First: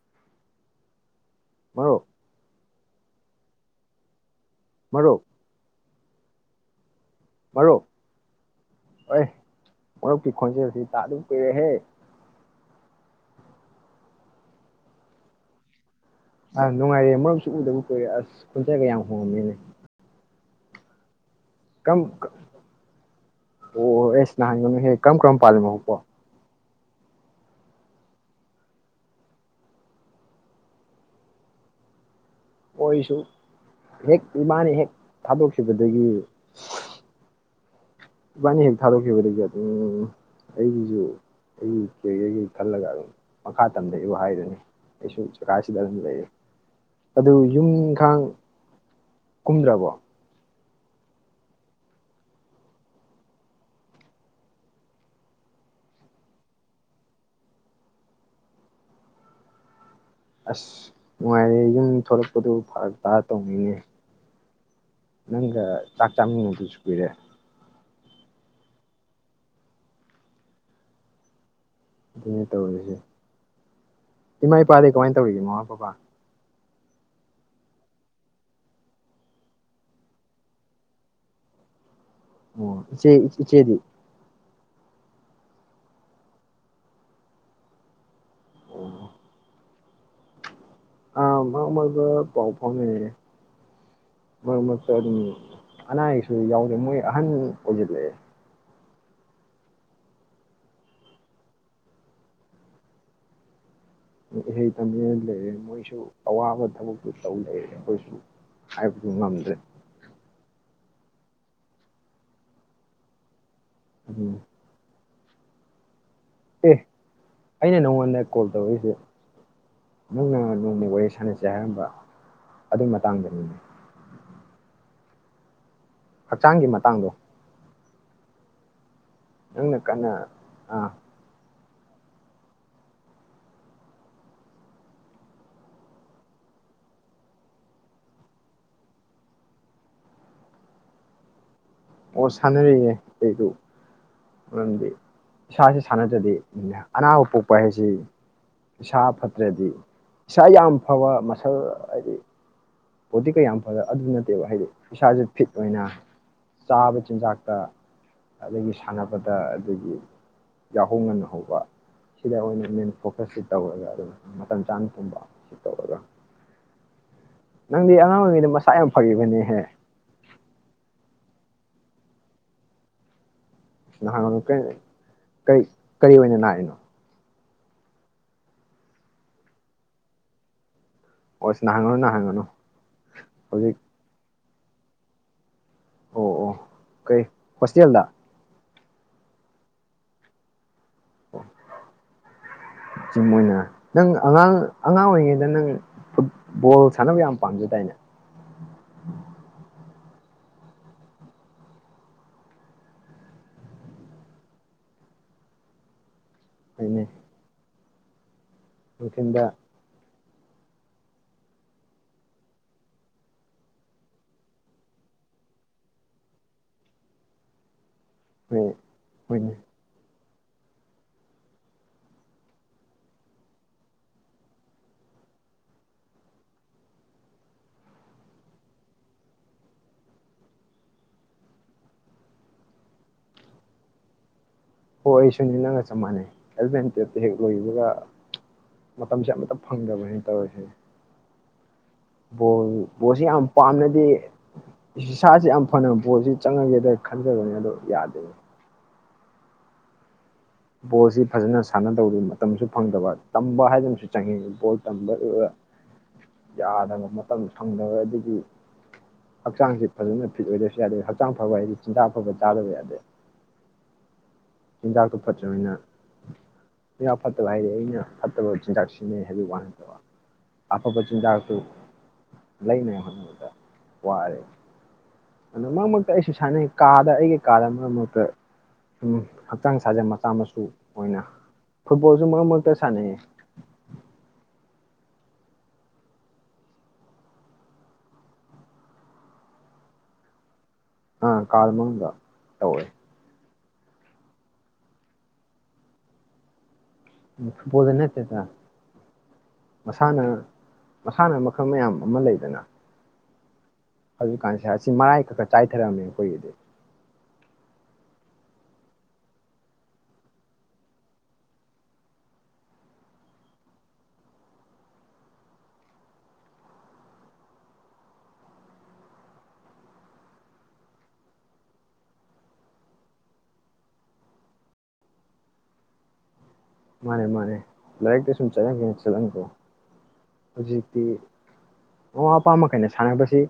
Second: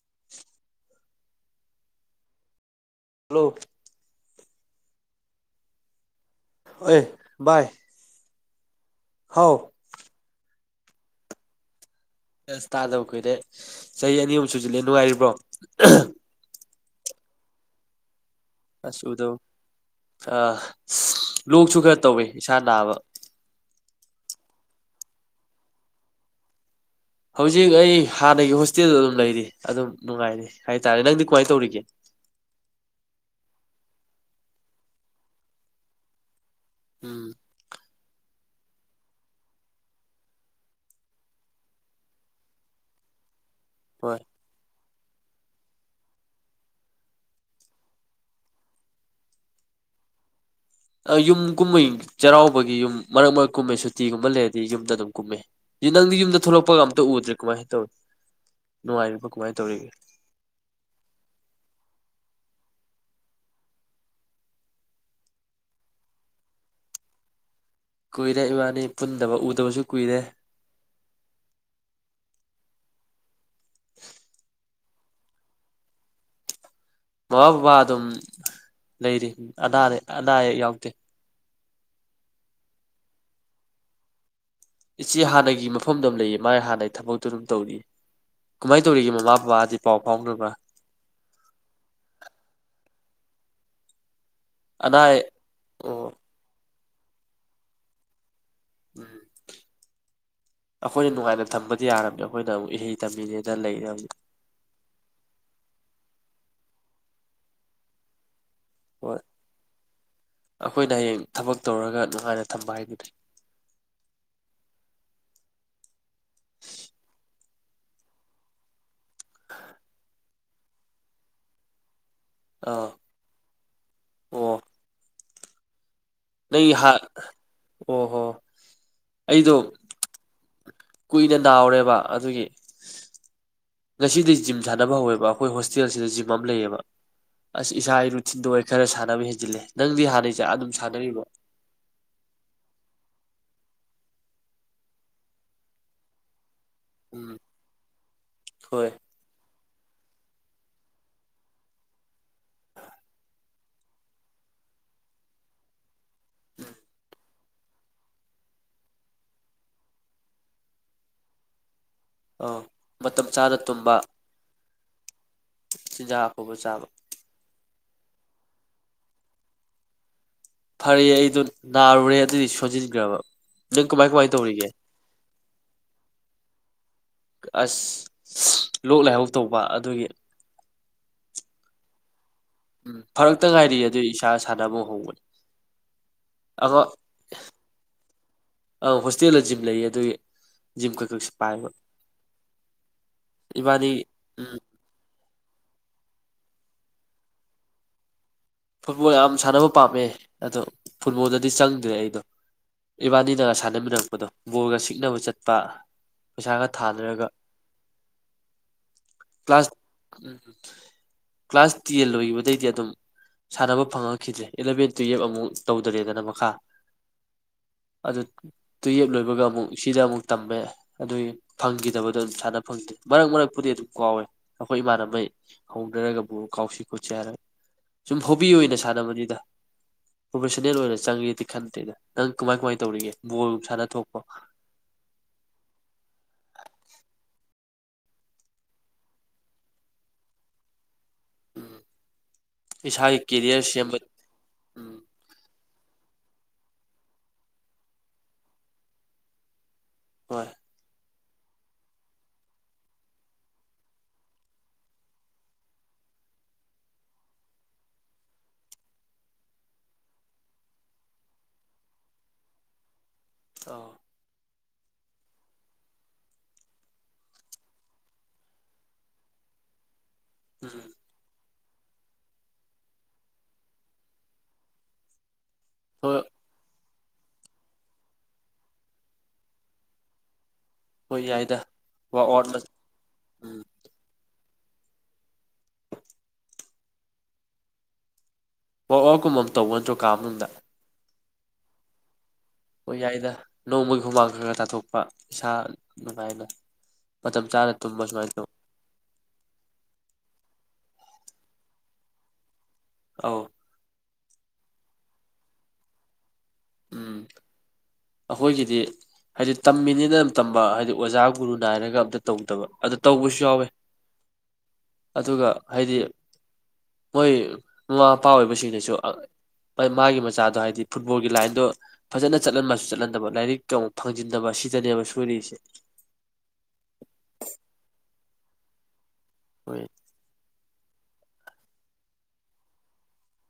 [inaudible] ꯃꯔꯨꯞ ꯍꯂꯣ ꯃꯔꯨꯞ ꯍꯣꯏ ꯕꯥꯏ ꯑꯩ ꯃꯔꯨꯄꯀꯤ ꯈꯣꯟꯖꯦꯜꯗ ꯇꯥꯗꯨꯝ ꯀꯔꯦ ꯍꯦ ꯑꯁ ꯇꯥꯗꯕ ꯀꯨꯏꯔꯦ ꯆꯍꯤ ꯑꯅꯤꯃꯨꯛ ꯁꯨꯖꯤꯜꯂꯦ ꯅꯨꯡꯉꯥꯏꯔꯤꯕ꯭ꯔꯣ ꯑꯥ ꯅꯨꯡꯉꯥꯏꯔꯦ ꯃꯔꯨꯝꯁꯨ ꯎꯗꯕ ꯀꯣꯏꯔꯦ ꯑꯁ ꯈꯣꯟꯖꯒ ꯌꯥꯝ ꯍꯣꯡꯃꯤꯅꯦ ꯇꯥ ꯂꯣꯛꯁꯨ ꯈꯔ ꯇꯧꯋꯦ ꯏꯁꯥ ꯅꯥꯕ ꯍ ꯀꯔꯝ ꯀꯔꯝ ꯄꯥꯜꯂꯤꯃꯣꯄꯣ ꯍꯧꯖꯤꯛ ꯑꯩ ꯍꯥꯟꯅꯒꯤ ꯍꯣꯁꯇꯦꯜꯗ ꯑꯗꯨꯝ ꯂꯩꯔꯤ ꯑꯗꯨꯝ ꯅꯨꯡꯉꯥꯏꯔꯤ ꯍꯥꯏꯇꯥꯔꯦ ꯅꯪꯗꯤ ꯀꯃꯥꯏꯅ ꯇꯧꯔꯤꯒꯦ ꯍꯣꯌ ꯑꯣꯏꯁꯨ ꯍꯦꯛ ꯏꯃꯥꯅ ꯍꯦꯛ ꯊꯥꯗꯣꯛꯈꯤꯕꯗꯒꯤ ꯎꯝ ꯏꯕꯥꯅꯤ ꯍꯦꯛ ꯊꯥꯗꯣꯛꯈꯤꯕꯗꯒꯤ ꯑꯗꯨꯝ ꯑꯩꯒꯤꯁꯨ ꯑꯩꯒꯤ ꯀꯩ ꯀꯩꯀꯩ ꯈꯜꯂꯒ ꯑꯗꯨꯝ ꯃꯈꯥ ꯇꯝꯗ ꯏꯕꯨ ꯍꯣꯏ ꯍꯥꯏꯔꯅꯤ ꯑꯩꯁꯨ ꯖꯒꯥꯁꯤꯗ ꯑꯗꯨꯝ ꯂꯩꯌꯦ ꯑꯗꯨ ꯌꯨꯝ ꯏꯪꯈꯥꯡ ꯀꯨꯝꯗ꯭ꯔꯕꯣ ꯌꯨꯝ ꯀꯨꯝꯃꯩ ꯆꯩꯔꯥꯎꯕꯒꯤ ꯌꯨꯝ ꯃꯔꯛ ꯃꯔꯛ ꯀꯨꯝꯃꯦ ꯁꯨꯇꯤꯒꯨꯝꯕ ꯂꯩꯔꯗꯤ ꯌꯨꯝꯗ ꯑꯗꯨꯝ ꯀꯨꯝꯃꯦ ꯅꯪꯗꯤ ꯌꯨꯝꯗ ꯊꯣꯛꯂꯛꯄꯒ ꯑꯝꯇ ꯎꯗ꯭ꯔꯦ ꯀꯃꯥꯏꯅ ꯇꯧꯏ ꯅꯨꯡꯉꯥꯏꯔꯤꯕ ꯀꯃꯥꯏꯅ ꯇꯧꯔꯤꯒꯦ ꯑꯁ ꯅꯨꯡꯉꯥꯏꯔꯦ ꯌꯨꯝ ꯊꯂꯛꯄꯗꯨ ꯐꯔ ꯇꯥꯔ ꯇꯧꯅꯤꯡꯅꯦ ꯅꯪꯒ ꯆꯥꯛ ꯆꯥꯃꯤꯗꯨꯁꯨꯨ ꯄꯤꯔꯦ ꯀꯨꯏꯔꯦ ꯏꯕꯥꯅꯤ ꯄꯨꯟꯗꯕ ꯎꯗꯕꯁꯨ ꯀꯨꯏꯔꯦ ꯑꯗꯨꯅꯦ ꯇꯧꯔꯔꯤꯁꯦ ꯏꯃꯥ ꯏꯄꯥꯗꯤ ꯀꯃꯥꯏꯅ ꯇꯧꯔꯤꯒꯦ ꯃꯃꯥ ꯄꯄꯥ ꯃꯃꯥ ꯕꯕꯥ ꯑꯗꯨꯝ ꯂꯩꯔꯤ ꯑꯗꯥꯗ ꯑꯗꯥ ꯑꯌꯦꯛ ꯌꯥꯎꯗꯦ ꯑꯣ ꯏꯆꯦ ꯏꯆꯦ ꯗꯤ ꯏꯆꯦ ꯍꯥꯟꯅꯒꯤ ꯃꯐꯝꯗꯨ ꯑꯗꯨꯝ ꯂꯩꯇꯦ ꯃꯥꯥꯏ ꯍꯥꯟꯅꯩ ꯊꯕꯛꯇꯨ ꯑꯗꯨꯝ ꯇꯧꯔꯤ ꯀꯃꯥꯏꯅ ꯇꯧꯔꯤꯒꯦ ꯃꯃꯥ ꯄꯄꯥꯗꯤ ꯄꯥꯑꯣ ꯐꯥꯎꯅꯕ ꯑ ꯃꯔꯛ ꯃꯔꯛꯇꯥ ꯄꯥꯎ ꯐꯥꯑꯣꯅꯩꯌꯦ ꯃꯔꯛ ꯃꯔꯛꯇꯥ ꯑꯅꯥ ꯑꯗꯨ ꯑꯌꯦꯛ ꯑꯅꯥ ꯑꯣ ꯑꯌꯦꯛꯁꯨ ꯌꯥꯑꯣ ꯃꯣꯏ ꯑꯍꯟ ꯑꯣꯏꯖꯤꯂꯥꯀꯥ ꯑꯩꯈꯣꯏꯅ ꯅꯨꯡꯉꯥꯏꯅ ꯊꯝꯕꯗꯤ ꯌꯥꯔꯝꯃꯦ ꯑꯩꯈꯣꯏꯅ ꯑꯃꯨꯛ ꯏꯍꯩ ꯇꯝꯃꯤꯅꯦꯅ ꯂꯩꯔꯝ ꯏꯍꯩ ꯇꯝꯖꯅ ꯂꯩꯔꯦ ꯃꯣꯏꯁꯨ ꯑꯋꯥꯕ ꯊꯕꯛꯇꯨ ꯇꯧ ꯂꯩꯔꯦ ꯑꯩꯈꯣꯏꯁꯨ ꯍꯥꯏꯕ ꯍꯣꯏ ꯉꯝꯗꯦ ꯑꯩꯈꯣꯏꯅ ꯍꯌꯦꯡ ꯊꯕꯛ ꯇꯧꯔꯒ ꯅꯨꯡꯉꯥꯏꯅ ꯊꯝꯕ ꯍꯥꯏꯗꯨꯅꯤ ꯑꯗꯨ ꯑꯦ ꯑꯩꯅ ꯅꯪꯉꯣꯟꯗ ꯀꯣꯜ ꯇꯧꯔꯛꯏꯁꯦ ꯅꯪꯅ ꯅꯣꯡꯃ ꯋꯥꯔꯤ ꯁꯥꯟꯅꯁꯦ ꯍꯥꯏꯔꯝꯕ ꯑꯥ ꯑꯗꯨꯒꯤ ꯃꯇꯥꯡꯗꯅꯤꯅꯦ ꯑꯣ ꯍꯛꯆꯥꯡꯒꯤ ꯅꯪꯒꯤ ꯍꯥ ꯃꯇꯥꯡꯗꯣ ꯑꯣ ꯍꯣ ꯑꯩꯗꯣ ꯅꯪꯅ ꯀꯅꯥ ꯄꯥ ꯑꯗꯨꯒꯤ ꯉꯁꯤꯗꯤ ꯖꯤꯝ ꯁꯥꯟꯅꯕ ꯍꯧꯋꯦꯕ ꯑꯩꯈꯣꯏ ꯍꯣꯁꯇꯦꯜꯁꯤꯗ ꯖꯤꯝ ꯑꯃ ꯂꯩꯌꯦꯕ ꯑꯁ ꯏꯁꯥꯒꯤ ꯔꯨꯊꯤꯟꯗ ꯑꯣꯏ ꯈꯔ ꯁꯥꯟꯅꯕ ꯍꯦꯟꯖꯤꯜꯂꯦ ꯅꯪꯗꯤ ꯍꯥꯟꯅꯩꯁꯦ ꯑꯗꯨꯝ ꯁꯥꯟꯅꯔꯤꯕ ꯑꯣ ꯁꯥꯟꯅꯔꯌꯦ ꯑꯩꯗꯨ ꯃꯔꯝꯗꯤ ꯏꯁꯥꯥꯁꯦ ꯁꯥꯟꯅꯗ꯭ꯔꯗꯤ ꯑꯅꯥꯕ ꯎꯝ ꯄꯣꯛꯄ ꯍꯥꯏꯁꯤ ꯍꯣꯏ ꯄꯩꯁꯥ ꯐꯠꯇ꯭ꯔꯗꯤ ꯏꯁꯥ ꯌꯥꯝ ꯐꯕ ꯃꯁꯜ ꯍꯥꯏꯗꯤ ꯄꯣꯠꯇꯤ ꯀꯩ ꯌꯥꯝ ꯐꯖ ꯑꯗꯨ ꯅꯠꯇꯦꯕ ꯍꯥꯏꯗꯤ ꯏꯁꯥꯥꯁꯦ ꯐꯤꯠ ꯑꯣꯏꯅ ꯎꯝ ꯆꯥꯕ ꯆꯤꯟ ꯆꯥꯛ ꯇ ꯑꯗꯒꯤ ꯁꯥꯟꯅꯕꯗ ꯑꯗꯨꯒꯤ ꯌꯥꯍꯧ ꯉꯅ ꯍꯧꯕ ꯁꯤꯗ ꯑꯥ ꯑꯣꯏꯅ ꯃꯦꯟ ꯃꯇꯝ ꯐꯣꯀꯁꯁꯤ ꯇꯧꯔꯒ ꯑꯗꯨ ꯃꯇꯝ ꯆꯥꯅ ꯀ ꯆꯤꯖꯥꯛꯐꯥꯎꯕ ꯆꯥꯕ ꯅꯪꯗꯤ ꯑꯉꯥꯡ ꯑꯣꯏꯔꯤꯉꯩꯗ ꯃꯁꯥ ꯌꯥꯝ ꯐꯈꯤꯕꯅꯦꯍꯦ ꯐꯔꯦ ꯑꯩꯗꯨꯣ ꯅꯥꯔꯨꯔꯦ ꯑꯗꯨꯗꯤ ꯁꯖꯤꯠꯒ꯭ꯔꯕ ꯅꯍꯥꯟ ꯀꯔꯤ ꯀꯔꯤ ꯀꯔꯤ ꯑꯣꯏꯅ ꯂꯥꯛꯏꯅꯣ ꯑꯁ ꯂꯣꯛ ꯂꯥꯏꯍꯧ ꯇꯧꯕ ꯑꯗꯨꯒꯤ ꯑꯣ ꯁꯤ ꯅꯍꯥꯡꯉꯅꯣ ꯅꯍꯥꯡꯪꯒꯅꯣ ꯎꯝ ꯐꯔꯛꯇ ꯉꯥꯏꯔꯤ ꯑꯗꯨꯏ ꯏꯁꯥꯁꯤ ꯁꯗꯕꯣ ꯍꯣꯒ ꯑꯣ ꯑꯣ ꯀꯩ ꯍꯣꯁꯇꯦꯜꯗ ꯑꯪ ꯍꯣꯁꯇꯦꯜꯗ ꯖꯤꯝ ꯂꯩꯌꯦ ꯑꯗꯨꯒꯤ ꯖꯤꯝ ꯈꯛ ꯈꯛꯁꯤ ꯄꯥꯏꯕ ꯆꯝ ꯑꯣꯏꯅ ꯏꯕꯥꯅꯤ ꯅꯪ ꯑꯉꯥꯡ ꯎꯝ ꯑꯉꯥꯡ ꯑꯣꯏꯔꯤꯉꯩꯗ ꯗ ꯅꯪ ꯐꯨꯠꯕꯣꯜ ꯁꯥꯟꯅꯕ ꯌꯥꯝ ꯄꯥꯝꯖꯗꯥꯏꯅꯦ ꯐꯨꯠꯕꯣꯜ ꯌꯥꯝ ꯁꯥꯟꯅꯕ ꯄꯥꯝꯃꯦ ꯑꯗꯣ ꯐꯨꯠꯕꯣꯜꯗꯗꯤ ꯆꯪꯗ꯭ꯔꯦ ꯑꯩꯗꯣ ꯏꯕꯥꯅꯤꯅꯒ ꯁꯥꯟꯅꯃꯤꯟꯅꯔꯛꯄꯗꯣ ꯕꯣꯜꯒ ꯛꯅꯕ ꯆꯠꯄ ꯄꯩꯁꯥꯒ ꯊꯥꯗꯔꯒ ꯑꯗꯨꯆꯗ ꯎꯝ ꯎꯝ ꯀ꯭ꯂꯥꯁ ꯇꯦꯟ ꯂꯣꯏꯈꯤꯕꯗꯩꯗꯤ ꯑꯗꯨꯝ ꯁꯥꯟꯅꯕ ꯐꯪꯉꯛꯈꯤꯗ꯭ꯔꯦ ꯏꯂꯚꯦꯟ ꯇꯨꯌꯦꯜꯕ ꯑꯃꯨꯛ ꯇꯧꯗꯔꯦꯗꯅ ꯃꯈꯥ ꯑꯗꯨ ꯍꯣꯏ ꯇꯨꯌꯦꯞ ꯂꯣꯏꯕꯒ ꯍꯣꯏꯅꯦ ꯑꯃꯨꯛ ꯁꯤꯗ ꯑꯃꯨꯛ ꯇꯝꯃꯦ ꯑꯗꯨꯒꯤ ꯐꯪꯈꯤꯗꯕꯗꯣ ꯑꯗꯨꯝ ꯁꯥꯟꯅ ꯐꯪꯗꯦ ꯃꯔꯛ ꯃꯔꯛꯄꯨꯗꯤ ꯑꯗꯨꯝ ꯀꯥꯎꯋꯦ ꯑꯩꯈꯣꯏ ꯏꯃꯥꯟꯅꯕꯩ ꯍꯧꯅꯔꯒꯕꯨ ꯀꯥꯎꯁꯤ ꯈꯣꯠꯁꯤ ꯍꯥꯏꯔꯒ ꯁꯨꯝ ꯍꯣꯕꯤ ꯑꯣꯏꯅ ꯁꯥꯟꯅꯕꯅꯤꯗ ꯄ꯭ꯔꯣꯐꯦꯁꯟꯅꯜ ꯑꯣꯏꯅ ꯆꯪꯉꯦꯗꯤ ꯈꯟꯗꯦꯗ ꯅꯪ ꯀꯃꯥꯏ ꯀꯃꯥꯏꯅ ꯇꯧꯔꯤꯒꯦ ꯕꯣꯜꯒꯨꯝ ꯁꯥꯟꯅ ꯊꯣꯛꯄ ꯍꯣꯏ ꯑꯩ ꯁꯨꯅꯤ ꯅꯪꯒ ꯆꯞ ꯃꯥꯟꯅꯩ ꯍꯦꯜꯃꯦꯠ ꯇꯦꯞꯇ ꯍꯦꯛ ꯂꯣꯏꯕꯒ ꯃꯇꯝꯁꯦ ꯑꯃꯇ ꯐꯪꯗꯕ ꯍꯥꯏꯅ ꯇꯧꯔꯤꯁꯦ ꯎꯝ ꯕꯣꯜ ꯏꯁꯥꯒꯤ ꯕꯣꯜꯁꯦ ꯌꯥꯝ ꯀꯦꯔꯤꯌꯔ ꯁꯦꯝꯕ ꯄꯥꯝꯅꯗꯤ ꯎꯝ ꯏꯁ ꯏꯁꯁꯤ ꯌꯥꯝ ꯐꯅ ꯣꯜꯁꯤ ꯆꯪꯉꯒꯦꯗ ꯈꯟꯖꯕꯅꯤ ꯑꯗꯣ ꯌꯥꯗꯣꯏꯅꯦ ꯍꯣꯏ ꯕꯣꯜꯁꯤ ꯐꯖꯅ ꯁꯥꯟꯅꯗꯧꯗ ꯃꯇꯝꯁꯨ ꯐꯪꯗꯕ ꯇꯝꯕ ꯍꯥꯏꯗꯅꯁꯨ ꯆꯪꯉꯤ ꯕꯣꯜ ꯇꯝꯕꯗꯨ ꯌꯥꯗꯕ ꯃꯇꯝ ꯐꯪꯗꯕ ꯑꯗꯒꯤ ꯍꯛꯆꯥꯡꯁꯤ ꯐꯖꯅ ꯐꯤꯠ ꯑꯣꯏꯗꯁꯨ ꯌꯥꯗꯦ ꯍꯛꯆꯥꯡ ꯐꯕ ꯍꯥꯏꯗꯤ ꯆꯤꯟꯖꯥꯛ ꯐꯕ ꯆꯥꯗꯕ ꯌꯥꯗꯦ ꯇꯣ ꯆꯤꯟꯖꯥꯛꯇꯨ ꯐꯠꯇꯅꯤꯅ ꯐꯠꯇꯕ ꯍꯥꯏꯔ ꯑꯩꯅ ꯐꯠꯇꯕ ꯆꯤꯟꯖꯥꯛ ꯁꯤꯖꯤꯟꯅꯩ ꯍꯥꯏꯕꯛ ꯋꯥ ꯅꯠꯇꯅꯥ ꯎꯝ ꯑꯐꯥꯕ ꯆꯤꯟꯖꯥꯛꯇꯨ ꯂꯩꯅꯦꯉꯥꯢ ꯍꯣꯠꯅꯕꯗꯥ ꯋꯥꯔꯦ ꯑꯗ ꯃꯔꯛ ꯃꯔꯛꯇ ꯍꯣꯏ ꯑꯩꯁꯨ ꯁꯥꯟꯅꯩ꯫ ꯀꯥꯗ ꯑꯩꯒꯤ ꯀꯥꯗ ꯃꯔꯛ ꯃꯔꯛꯇ ꯍꯛꯆꯥꯡ ꯁꯥꯖꯦꯟ ꯃꯆꯥ ꯃꯁꯨ ꯑꯣꯏꯅ ꯍꯣꯏ ꯌꯥꯏꯗ ꯐꯨꯠꯕꯣꯜꯁꯨ ꯋꯥꯛ ꯑꯥꯎꯠ ꯃꯔꯛ ꯃꯔꯛꯇ ꯁꯥꯟꯅꯩꯌꯦ ꯎꯝ ꯋꯥꯛ ꯑꯥꯎꯇ ꯀꯨꯝꯕꯝ ꯇꯧꯒ ꯅꯠꯇ꯭ꯔꯣ ꯀꯥ ꯃꯅꯨꯡꯗ ꯑ ꯀꯥꯂꯃꯅꯨꯡ ꯗ ꯍꯣꯌ ꯌꯥꯏꯗ ꯅꯣꯡꯃꯒꯤ ꯍꯨꯃꯥꯡ ꯈꯔ ꯈ ꯇꯥꯊꯣꯛꯄ ꯏꯁꯥ ꯅꯨꯡꯉꯥꯏꯅ ꯃꯇꯝ ꯐꯨꯠ ꯆꯥꯅ ꯕꯣꯜ ꯗꯥ ꯇꯨꯝꯕ ꯁꯨꯃꯥꯏꯅ ꯅꯠꯇꯦꯗꯥ ꯇꯧ ꯃꯁꯥꯟꯅꯥ ꯃꯁꯥꯟꯅ ꯃꯈꯜ ꯃꯌꯥꯝ ꯑꯃ ꯂꯩꯗꯅ ꯑ ꯍꯧꯖꯤꯛꯀꯥꯟꯁꯤꯦ ꯑꯁꯤ ꯃꯔꯥꯏ ꯈꯛ ꯈ ꯆꯥꯏꯊꯔꯝꯃꯦ ꯑꯩꯈꯣꯏꯒꯤꯗꯤ ꯎꯝ ꯑꯩꯈꯣꯏꯒꯤꯗꯤ ꯍꯥꯏꯗꯤ ꯇꯝꯃꯤꯅꯤꯅ ꯑꯝ ꯇꯝꯕ ꯍꯥꯏꯗꯤ ꯑꯣꯖꯥ ꯒꯨꯔꯨ ꯅꯥꯏꯔꯒ ꯑꯝꯇ ꯇꯧꯗꯕ ꯑꯗꯨ ꯇꯧꯕꯁꯨ ꯌꯥꯎꯋꯦ ꯑꯗꯨꯒ ꯍꯥꯏꯗꯤ ꯃꯣꯏ ꯃꯃꯥ ꯃꯄꯥ ꯑꯣꯏꯕꯁꯤꯡꯅꯁꯨ ꯃꯥꯒꯤ ꯃꯆꯥꯗꯣ ꯍꯥꯏꯗꯤ ꯐꯨꯠꯕꯣꯜꯒꯤ ꯂꯥꯏꯟ ꯑꯗꯣ ꯐꯖꯅ ꯆꯠꯍꯟ ꯃꯥꯁꯨ ꯆꯠꯍꯟꯗꯕ ꯂꯥꯏꯔꯤꯛ ꯑꯃꯨꯛ ꯐꯪꯖꯤꯟꯗꯕ ꯁꯤꯗꯅꯦꯕ ꯁꯨꯔꯤꯁꯦ ꯃꯥꯅꯦ ꯃꯥꯅꯦ ꯂꯥꯏꯛ ꯇ ꯁ ꯆ ꯀ ꯆꯂꯅꯤꯡꯕ ꯍꯣꯏ ꯍꯧꯖꯤꯛꯇꯤ ꯃꯃꯥ ꯃꯄꯥ ꯃꯈꯩꯅ ꯁꯥꯟꯅꯕꯁꯤ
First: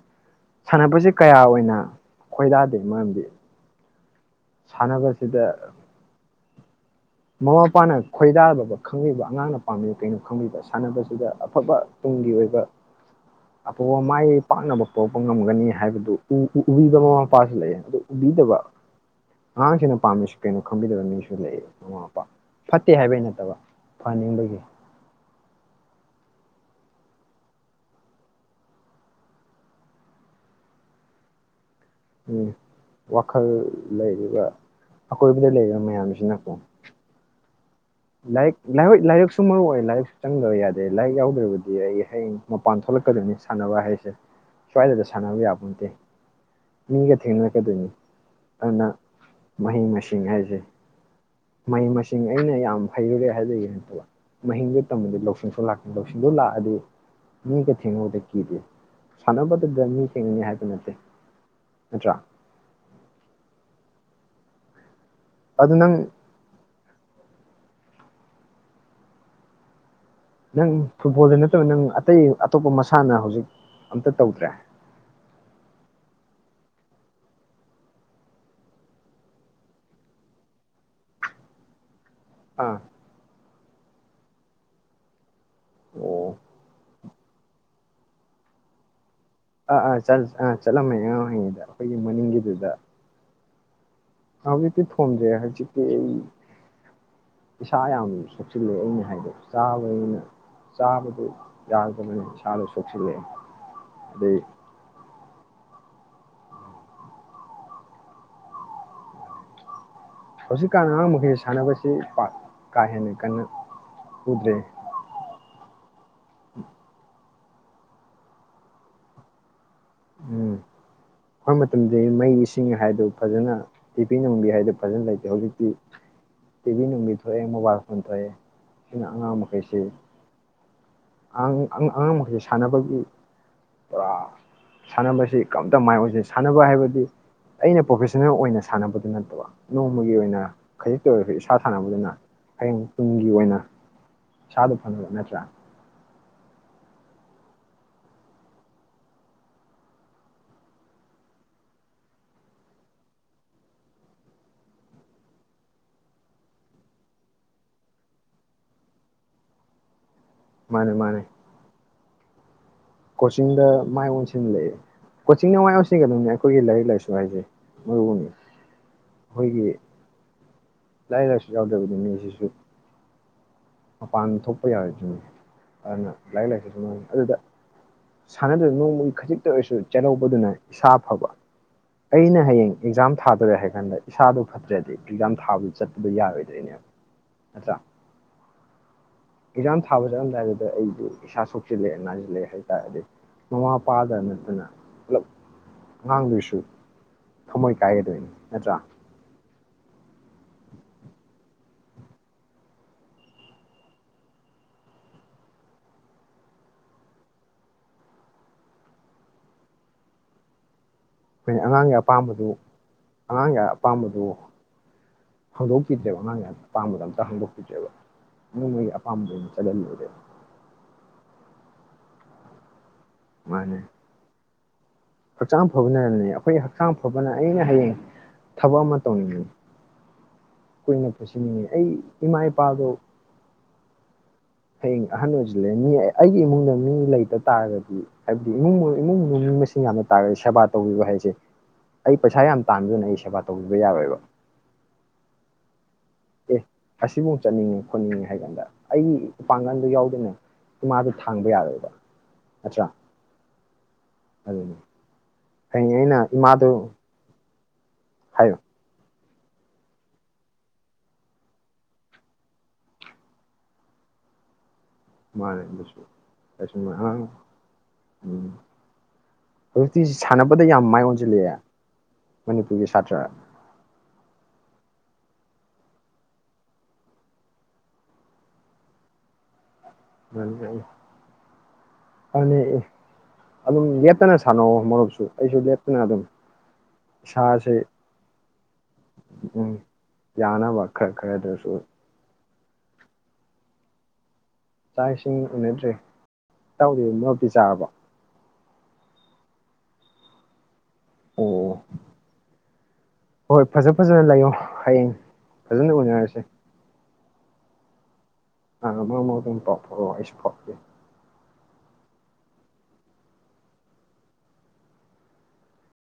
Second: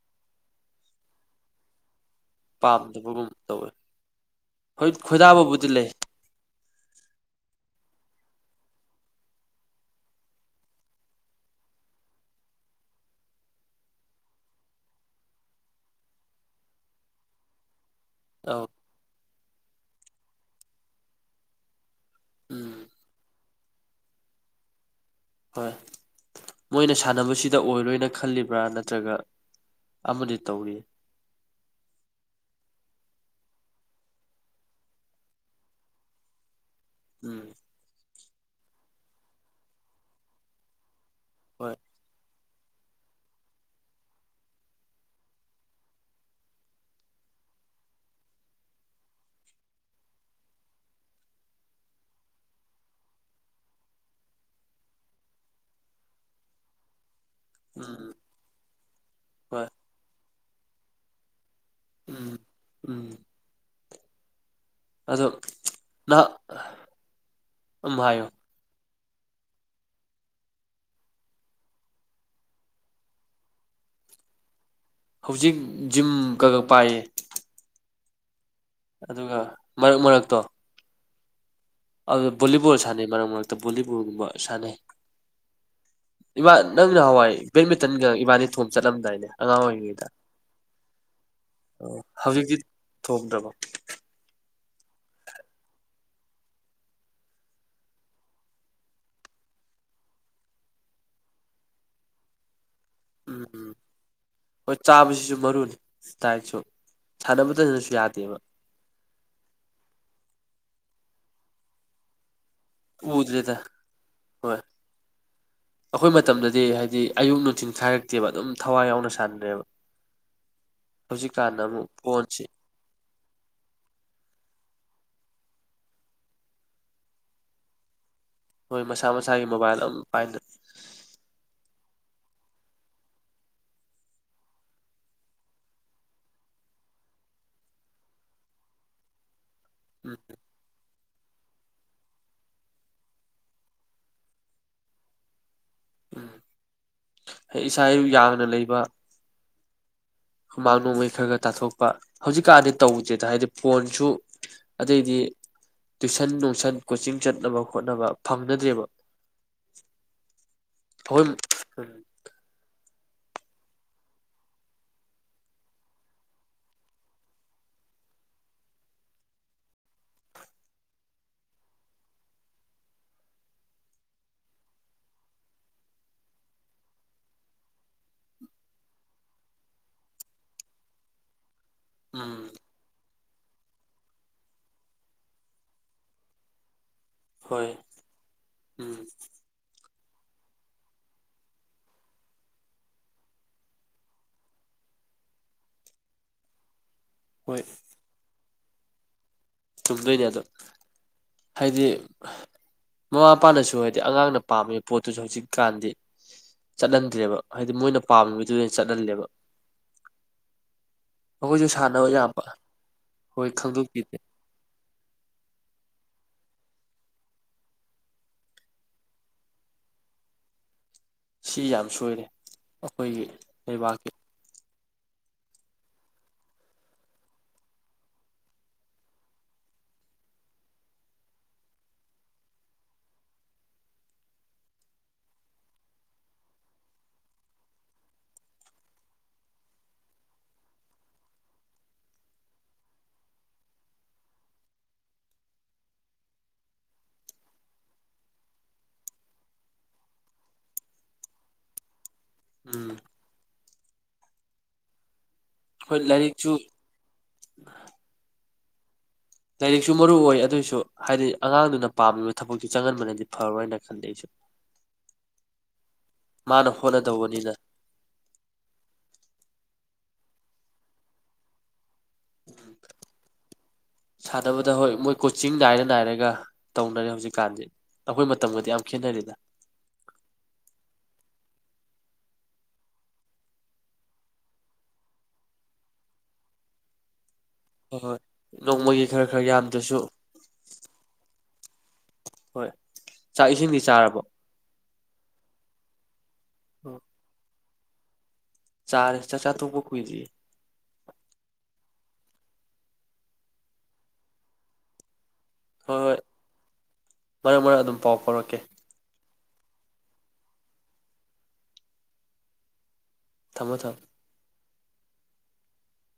ꯁꯥꯟꯅꯕꯁꯤ ꯀꯌꯥ ꯑꯣꯏꯅ ꯈꯣꯏꯗꯥꯗꯦ ꯃꯔꯝꯗꯤ ꯄꯥꯝꯗꯕꯒꯨꯝ ꯇꯧꯋꯦ ꯍꯣꯏ ꯁꯥꯟꯅꯕꯁꯤꯗ ꯈꯣꯏꯗꯥꯕꯕꯨꯗꯤ ꯂꯩ ꯃꯃꯥ ꯃꯄꯥꯅ ꯈꯣꯏꯗꯥꯕ ꯈꯪꯕꯤꯕ ꯑꯉꯥꯡꯅ ꯄꯥꯝꯕꯤꯕ ꯀꯩꯅꯣ ꯈꯪꯕꯤꯕ ꯁꯥꯟꯅꯕꯁꯤꯗ ꯑꯐꯕ ꯇꯨꯡꯒꯤ ꯑꯣꯏꯕ ꯑꯐꯕ ꯃꯥꯏ ꯄꯥꯛꯅꯕ ꯄꯣꯛꯄ ꯉꯝꯒꯅꯤ ꯍꯥꯏꯕꯗꯨ ꯎꯕꯤꯕ ꯃꯃꯥ ꯃꯄꯥꯁꯨ ꯂꯩꯌꯦ ꯑꯗꯨ ꯎꯕꯤꯗꯕ ꯑꯧ ꯑꯉꯥꯡꯁꯤꯡꯅ ꯄꯥꯝꯃꯤꯁꯤ ꯀꯩꯅꯣ ꯈꯪꯕꯤꯗꯕ ꯃꯤꯁꯨ ꯂꯩꯌꯦ ꯑꯣ ꯎꯝ ꯐꯠꯇꯦ ꯍꯥꯏꯕꯩ ꯅꯠꯇꯕ ꯐꯥꯅꯤꯡꯕꯒꯤ ꯍꯣꯏ ꯃꯣꯏꯅ ꯁꯥꯟꯅꯕꯁꯤꯗ ꯑꯣꯏꯔꯣꯏꯅ ꯈꯜꯂꯤꯕ꯭ꯔꯥ ꯅꯠꯇ꯭ꯔꯒ ꯑꯃꯗꯤ ꯇꯧꯔꯤ ꯎꯝ ꯋꯥꯈꯜ ꯂꯩꯔꯤꯕ ꯑꯀꯣꯏꯕꯗ ꯂꯩꯔꯤꯕ ꯃꯌꯥꯝꯁꯤꯅꯀꯣ ꯎꯝ ꯂꯥꯏꯔꯤꯛ ꯂꯥꯏ ꯂꯥꯏꯔꯤꯛꯁꯨ ꯃꯔꯨ ꯑꯣꯏ ꯂꯥꯏꯔꯤꯛꯁꯨ ꯆꯪꯗꯕ ꯌꯥꯗꯦ ꯂꯥꯏꯔꯤꯛ ꯍꯣꯏ ꯌꯥꯎꯗ꯭ꯔꯕꯗꯤ ꯑꯩ ꯍꯌꯦꯡ ꯃꯄꯥꯟ ꯊꯣꯛꯂꯛꯀꯗꯣꯏꯅꯤ ꯁꯥꯟꯅꯕ ꯍꯥꯏꯁꯦ ꯁ꯭ꯋꯥꯏꯗꯗ ꯁꯥꯟꯅꯕ ꯌꯥꯕ ꯅꯠꯇꯦ ꯃꯤꯒ ꯊꯦꯡꯅꯔꯛꯀꯗꯣꯏꯅꯤ ꯑꯗꯨꯅ ꯃꯍꯩ ꯃꯁꯤꯡ ꯍꯥꯏꯁꯦ ꯃꯍꯩ ꯃꯁꯤꯡ ꯑꯩꯅ ꯌꯥꯝ ꯍꯩꯔꯨꯔꯦ ꯍꯥꯏꯗ ꯌꯦꯩꯅ ꯇꯧꯕ ꯃꯍꯤꯡꯗꯣ ꯇꯝꯝꯕꯗꯤ ꯂꯧꯁꯤꯡꯁꯨ ꯂꯥꯛꯀꯅꯤ ꯂꯧꯁꯤꯡꯗꯣ ꯂꯥꯛꯑꯗꯤ ꯃꯤ ꯀ ꯎꯝ ꯊꯦꯡꯅꯕꯥꯗ ꯀꯤꯗꯦ ꯍꯣꯏ ꯁꯥꯟꯕꯗ ꯗ ꯃꯤ ꯊꯤꯡꯅꯤ ꯍꯥꯏꯕ ꯅꯠꯇꯦ ꯅꯠꯇ꯭ꯔꯥ ꯎꯝ ꯎꯝ ꯑꯗꯣ ꯑꯗꯨ ꯅꯪ ꯅ ꯑꯗꯨ ꯍꯥꯏꯣ ꯅꯪ ꯐꯨꯠꯕꯣꯜꯗ ꯅꯠꯇꯕ ꯅꯪ ꯑꯇꯩ ꯑꯇꯣꯞꯄ ꯃꯁꯥꯟꯅ ꯍꯧꯖꯤꯛ ꯑꯝꯇ ꯇꯧꯗ꯭ꯔꯦ ꯍꯧꯖꯤꯛ ꯖꯤꯝ ꯀꯒ ꯄꯥꯏꯌꯦ ꯑꯗꯨꯒ ꯃꯔꯛ ꯃꯔꯛꯇꯣ ꯑ ꯑꯥ ꯣꯂꯤꯕꯨꯣꯜꯅꯦ ꯃ ꯕꯣꯂꯤꯕꯣꯜꯒꯨꯝꯕ ꯑꯣ ꯁꯥꯟꯅꯩꯃꯥ ꯅꯪꯅꯍꯥꯟꯋꯥꯏ ꯕꯦꯠꯃꯤꯟꯇꯟꯒ ꯏꯕꯥꯅꯤ ꯊꯣꯝ ꯆꯠꯂꯝꯗꯥꯏꯅꯦ꯫ ꯑꯉꯥꯡ ꯑꯥ ꯑꯥ ꯑꯣꯏꯔꯤꯉꯩꯗ ꯑꯥ ꯆꯠꯂꯝꯃꯦ ꯑꯉꯥꯡ ꯑꯣꯏꯔꯤꯉꯩꯗ ꯑꯩꯈꯣꯏꯒꯤ ꯍꯧꯖꯤꯛꯇꯤ ꯃꯅꯤꯡꯒꯤꯗꯨꯗ ꯊꯣꯝꯗ꯭ꯔꯕꯣ ꯍꯧꯖꯤꯛꯇꯤ ꯊꯣꯝꯗꯔꯦ ꯍꯧꯖꯤꯛꯇꯤ ꯑꯩ ꯏꯁꯥ ꯌꯥꯝ ꯁꯣꯛꯆꯤꯜꯂꯦ ꯑꯩꯅ ꯍꯥꯏꯗ ꯆꯥꯕ ꯑꯩꯅ ꯆꯥꯕꯗꯨ ꯌꯥꯗꯕꯅꯦ ꯏꯁꯥꯗꯁꯨ ꯁꯣꯛꯆꯤꯜꯂꯦ ꯎꯝ ꯑꯗꯩ ꯍꯣꯏ ꯆꯥꯕꯁꯤꯁꯨ ꯃꯔꯨꯅꯤ ꯗꯥꯏꯠꯁꯨ ꯁꯥꯟꯅꯕꯗꯅꯁꯨ ꯌꯥꯗꯦꯕ ꯍꯧꯖꯤꯛꯀꯥꯟ ꯑꯉꯥꯡ ꯃꯈꯩ ꯁꯥꯟꯅꯕꯁꯤ ꯄꯛ ꯎꯗ꯭ꯔꯦꯗ ꯍꯣꯏ ꯑꯩꯈꯣꯏ ꯃꯇꯝꯗꯗꯤ ꯍꯥꯏꯗꯤ ꯑꯌꯨꯛ ꯅꯨꯡꯊꯤꯟ ꯈꯥꯏꯔꯛꯇꯦꯕ ꯑꯗꯨꯝ ꯊꯋꯥꯏ ꯌꯥꯎꯅ ꯁꯥꯟꯅ꯭ꯔꯛꯕ꯫ ꯎꯝ ꯑꯩꯈꯣꯏ ꯃꯇꯝꯗ ꯃꯩ ꯐꯣꯟꯁꯤ ꯏꯁꯤꯡ ꯍꯥꯏꯗꯨꯣ ꯐꯖꯅ ꯇꯤꯕꯤ ꯅꯨꯡꯕꯤ ꯍꯥꯏꯗꯣ ꯐꯖꯅ ꯂꯩꯇꯦ꯫ ꯍꯧꯖꯤꯛꯇꯤ ꯇꯤꯚꯤ ꯅꯨꯡꯕꯤ ꯊꯣꯛꯑꯦ ꯃꯣꯕꯥꯏꯜ ꯐꯣꯟ ꯊꯣꯛꯑꯦ ꯍꯣꯏ ꯁꯤꯅ ꯃꯁꯥ ꯃꯁꯥꯒꯤ ꯃꯣꯕꯥꯏꯜ ꯑꯃꯝ ꯄꯥꯏꯔ ꯑꯥꯡ ꯑꯉꯥꯡ ꯃꯈꯩ ꯁꯥꯟꯅꯕꯒꯤ ꯑꯥ ꯁꯥꯟꯅꯕꯁꯤ ꯀꯝꯇ ꯃꯥꯏ ꯑꯣꯏꯖꯩ ꯁꯥꯟꯅꯕ ꯍꯥꯏꯕꯗꯤ ꯑꯩꯅ ꯄ꯭ꯔꯣꯐꯦꯁꯟꯅꯜ ꯑꯣꯏꯅ ꯁꯥꯟꯅꯕꯗꯨ ꯅꯠꯇꯕ꯫ ꯅꯣꯡꯃꯒꯤ ꯎꯝ ꯑꯣꯏꯅ ꯈꯥꯖꯛ ꯑꯣꯏꯔ ꯏꯁꯥ ꯁꯥꯟꯅꯕꯗꯨꯅ ꯍꯌꯦꯡ ꯇꯨꯡꯒꯤ ꯑꯣꯏꯅ ꯏꯁꯥꯗ ꯐꯅꯕ ꯅꯠꯇ꯭ꯔꯥ ꯎꯝ ꯑꯩ ꯏꯁꯥ ꯏꯌꯨ ꯌꯥꯡꯅ ꯂꯩꯕ ꯍꯨꯃꯥꯡ ꯅꯣꯡꯃꯩ ꯈꯔ ꯈꯔ ꯇꯥꯊꯣꯛꯄ ꯍꯧꯖꯤꯛꯀꯥꯟꯗꯤ ꯇꯧꯗꯦꯗ ꯍꯥꯏꯗꯤ ꯐꯣꯟꯁꯨ ꯑꯗꯩꯗꯤ ꯇꯨꯏꯁꯟ ꯅꯨꯡꯁꯟ ꯀꯣꯆꯤꯡ ꯆꯠꯅꯕ ꯈꯣꯠꯅꯕ ꯐꯪꯅꯗ꯭ꯔꯦꯕ ꯃꯥꯅꯦ ꯐꯎ ꯃꯥꯅꯦ ꯀꯣꯆꯤꯡꯗ ꯃꯥꯏ ꯑꯣꯟꯁꯤꯜꯂꯛꯑꯦ ꯀꯣꯆꯤꯡꯗ ꯃꯥꯏ ꯑꯣꯟꯁꯤꯟꯒꯗꯕꯅꯦ ꯑꯩꯈꯣꯏꯒꯤ ꯂꯥꯏꯔꯤꯛ ꯂꯥꯏꯁꯨ ꯍꯥꯏꯁꯦ ꯃꯔꯨꯅꯤ ꯑꯩꯈꯣꯏꯒꯤ ꯂꯥꯏꯔꯤꯛ ꯂꯥꯏꯁꯨ ꯌꯥꯎꯗ꯭ꯔꯕꯗꯤ ꯃꯤꯁꯤꯁꯨ ꯃꯄꯥꯟ ꯊꯣꯛꯄ ꯌꯥꯔꯣꯏꯗꯔꯤꯅꯦ ꯑꯗꯨꯅ ꯂꯥꯏꯔꯤꯛ ꯂꯥꯏꯁꯨ ꯑꯗꯨꯗ ꯁꯥꯟꯅꯗꯕ ꯅꯣꯡꯃꯒꯤ ꯈꯖꯤꯛꯇ ꯑꯣꯏꯔꯁꯨ ꯆꯦꯜꯍꯧꯕꯗꯨꯅ ꯏꯁꯥ ꯐꯕ ꯑꯩꯅ ꯎꯝ ꯍꯌꯦꯡ ꯑꯦꯛꯖꯥꯝ ꯊꯥꯗꯣꯔꯦ ꯍꯥꯏ ꯀꯥꯟꯗ ꯏꯁꯥꯗꯣ ꯐꯠꯇ꯭ꯔꯦꯗꯤ ꯑꯦꯛꯖꯥꯝ ꯊꯥꯕꯗꯨ ꯆꯠꯄꯗ ꯌꯥꯔꯣꯏꯗꯣꯏꯅꯦꯕ ꯅꯠꯇ꯭ꯔꯥ ꯍꯣꯏ ꯎꯝ ꯑꯦꯛꯖꯥꯝ ꯊꯥꯕ ꯆꯠꯂꯝꯗꯥꯏꯗꯨꯗ ꯑꯩꯗꯤ ꯏꯁꯩꯥ ꯁꯣꯛꯆꯤꯜꯂꯛꯑꯦ ꯅꯥꯏꯁꯤꯜꯂꯛꯑꯦ ꯍꯥꯏ ꯇꯥꯔꯦꯗꯤ ꯃꯃꯥ ꯃꯄꯥꯗ ꯅꯠꯇꯅ ꯄꯨꯂꯞ ꯑꯉꯥꯡꯗꯨꯁꯨ ꯍꯣꯏ ꯊꯥꯃꯣꯏ ꯀꯥꯒꯗꯣꯏꯅꯤ꯫ ꯅꯠꯇ꯭ꯔꯥ ꯆꯨꯝꯗꯣꯏꯅꯦꯗꯣ꯫ ꯍꯥꯏꯗꯤ ꯃꯃꯥ ꯃꯄꯥꯅꯁꯨ ꯍꯥꯏꯗꯤ ꯑꯉꯥꯡꯅ ꯄꯥꯝꯃꯤꯕ ꯄꯣꯠꯇꯨꯁꯨ ꯍꯧꯖꯤꯛꯀꯥꯟꯗꯤ ꯆꯠꯍꯟꯗ꯭ꯔꯦꯕ ꯍꯥꯏꯗꯤ ꯃꯣꯏꯅ ꯄꯥꯝꯃꯤꯕꯗꯨꯗ ꯑꯣꯏꯅ ꯆꯠꯍꯜꯂꯦꯕ ꯫ ꯑꯩꯈꯣꯏ ꯑꯉꯥꯡꯒꯤ ꯑꯄꯥꯝꯕꯗꯨ ꯍꯣꯏ ꯑꯉꯥꯡꯒꯤ ꯈꯪꯗꯣꯛꯄꯤꯗꯦ ꯑꯄꯥꯝꯕꯗꯨ ꯍꯥꯡꯗꯣꯛꯄꯤꯗ꯭ꯔꯦꯕ ꯑꯉꯥꯡ ꯑꯄꯥꯝꯕꯗ ꯑꯝꯇ ꯍꯥꯡꯗꯣꯛꯄꯤꯗ꯭ꯔꯦꯕ ꯑꯗꯨꯝ ꯃꯣꯏꯒꯤ ꯑꯄꯥꯝꯕꯗ ꯑꯣꯏꯅ ꯆꯜꯍꯜꯂꯨꯔꯦꯕ ꯁꯤ ꯌꯥꯝ ꯁꯣꯏꯔꯦ ꯑꯩꯈꯣꯏꯒꯤ ꯃꯥꯅꯦ ꯂꯩꯕꯥꯛꯀꯤ ꯍꯛꯆꯥꯡ ꯐꯕꯅꯅꯦ ꯑꯩꯈꯣꯏ ꯍꯛꯆꯥꯡ ꯐꯕꯅ ꯑꯩꯅ ꯍꯌꯦꯡ ꯊꯕꯛ ꯑꯃ ꯇꯧꯅꯤꯡꯉꯦ꯫ ꯀꯨꯏꯅ ꯄꯨꯁꯤꯟꯅꯤꯡꯉꯤ ꯑꯩ ꯏꯃꯥ ꯏꯄꯥꯗꯣ ꯍꯌꯦꯡ ꯑꯍꯟ ꯑꯣꯏꯁꯤꯜꯂ ꯃꯤ ꯑꯩꯒꯤ ꯏꯃꯨꯡꯗ ꯃꯤ ꯂꯩꯇ ꯇꯥꯔꯒꯗꯤ ꯍꯥꯏꯕꯗꯤ ꯏꯃꯨꯡ ꯏꯃꯨꯡ ꯃꯤ ꯃꯁꯤꯡ ꯌꯥꯝꯅ ꯇꯥꯔꯒꯗꯤ ꯁꯦꯕꯥ ꯇꯧꯕꯤꯕ ꯍꯥꯏꯁꯦ ꯑꯩ ꯄꯩꯁꯥ ꯌꯥꯝ ꯇꯥꯟꯕꯗꯨꯅ ꯑꯩ ꯁꯦꯕꯥ ꯇꯧꯕꯤꯕ ꯌꯥꯔꯣꯏꯕ꯫ ꯑꯦ ꯑꯁꯤꯐꯧ ꯆꯠꯅꯤꯡꯉꯦ ꯈꯣꯠꯅꯤꯡꯉꯦ ꯍꯥꯏ ꯀꯥꯟꯗ ꯑꯩꯒꯤ ꯏꯄꯥꯡꯒꯜꯗꯨ ꯌꯥꯎꯗꯅ ꯏꯃꯥꯗꯨ ꯊꯥꯡꯕ ꯌꯥꯔꯣꯏꯕ꯫ ꯅꯠꯇ꯭ꯔ ꯎꯝ ꯑꯗꯨꯗꯗꯤ ꯍꯩ ꯍꯣꯏ ꯑꯩꯅ ꯂꯥꯏꯔꯤꯛꯁꯨ ꯏꯃꯥꯗꯨ ꯍꯥꯏꯌꯨ ꯂꯥꯏꯔꯤꯛꯁꯨ ꯃꯔꯨ ꯑꯣꯏ ꯑꯗꯨꯑꯣꯏꯁꯨ ꯍꯥꯏꯗꯤ ꯑꯉꯥꯡꯗꯨꯅ ꯄꯥꯝꯃꯤꯕ ꯊꯕꯛꯇ ꯆꯪꯍꯟꯕꯅꯗꯤ ꯐꯔꯣꯏꯅ ꯈꯟꯜꯂꯤꯦ ꯑꯩꯁꯨ ꯃꯥꯅꯦꯁꯨꯁꯨ ꯃꯥꯅ ꯎꯝ ꯍ ꯍꯣꯠꯅꯗꯧꯕꯅꯤꯅ ꯁꯇꯤꯁꯤ ꯁꯥꯟꯅꯕꯗ ꯌꯥꯝ ꯃꯥꯏ ꯑꯣꯟꯁꯤꯜꯂꯛꯑꯦ ꯃꯅꯤꯄꯨꯔꯒꯤ ꯁꯥꯇ꯭ꯔ ꯁꯥꯟꯅꯕꯗ ꯍꯣꯏ ꯃꯣꯏ ꯀꯣꯆꯤꯡ ꯅꯥꯏꯔ ꯅꯥꯏꯔꯒ ꯇꯧꯅꯔꯦ ꯍꯧꯖꯤꯛꯀꯥꯟꯁꯦ ꯑꯩꯈꯣꯏ ꯃꯇꯝꯒꯗꯤ ꯌꯥꯝ ꯈꯦꯠꯅꯔꯤꯗ ꯅꯤ ꯐꯅꯤ ꯑꯗꯨꯝ ꯂꯦꯇꯅ ꯁꯥꯟꯅꯧꯑꯣ ꯃꯔꯨꯞꯁꯨ ꯑꯩꯁꯨ ꯂꯦꯞꯇꯅ ꯑꯗꯨꯝ ꯏꯁꯁꯤ ꯍꯣꯏ ꯍꯣꯏ ꯅꯣꯡꯃꯒꯤ ꯈꯔ ꯈꯔ ꯌꯥꯝꯗ꯭ꯔꯁꯨ ꯌꯥꯅꯕ ꯈꯔ ꯈꯔꯗꯁꯨ ꯍꯣꯏ ꯆꯥꯛ ꯏꯁꯤꯡꯗꯤ ꯆꯥꯔꯕꯣ ꯆꯥꯛ ꯏꯁꯤꯡ ꯎꯅꯗ꯭ꯔꯦ ꯇꯧꯗ ꯃꯛꯇꯤ ꯆꯥꯕ ꯆꯥ ꯆꯥ ꯆꯥ ꯇꯄꯛ ꯀꯏꯗ ꯑꯣ ꯍꯣꯏ ꯐꯖ ꯐꯖꯅ ꯂꯩꯌꯣ ꯍꯌꯦꯡ ꯐꯖꯟ ꯍꯣꯏ ꯍꯣꯏ ꯎꯅꯦꯦ ꯃꯔꯛ ꯃꯔꯛ ꯑꯗꯨꯝ ꯄꯥꯎ ꯐꯥꯎꯔꯛꯀꯦ ꯑ ꯏꯤꯡ ꯄꯄ ꯋꯥꯥꯏ ꯏꯁ ꯄꯞꯀꯤ ꯊꯝꯃꯣ ꯊꯝ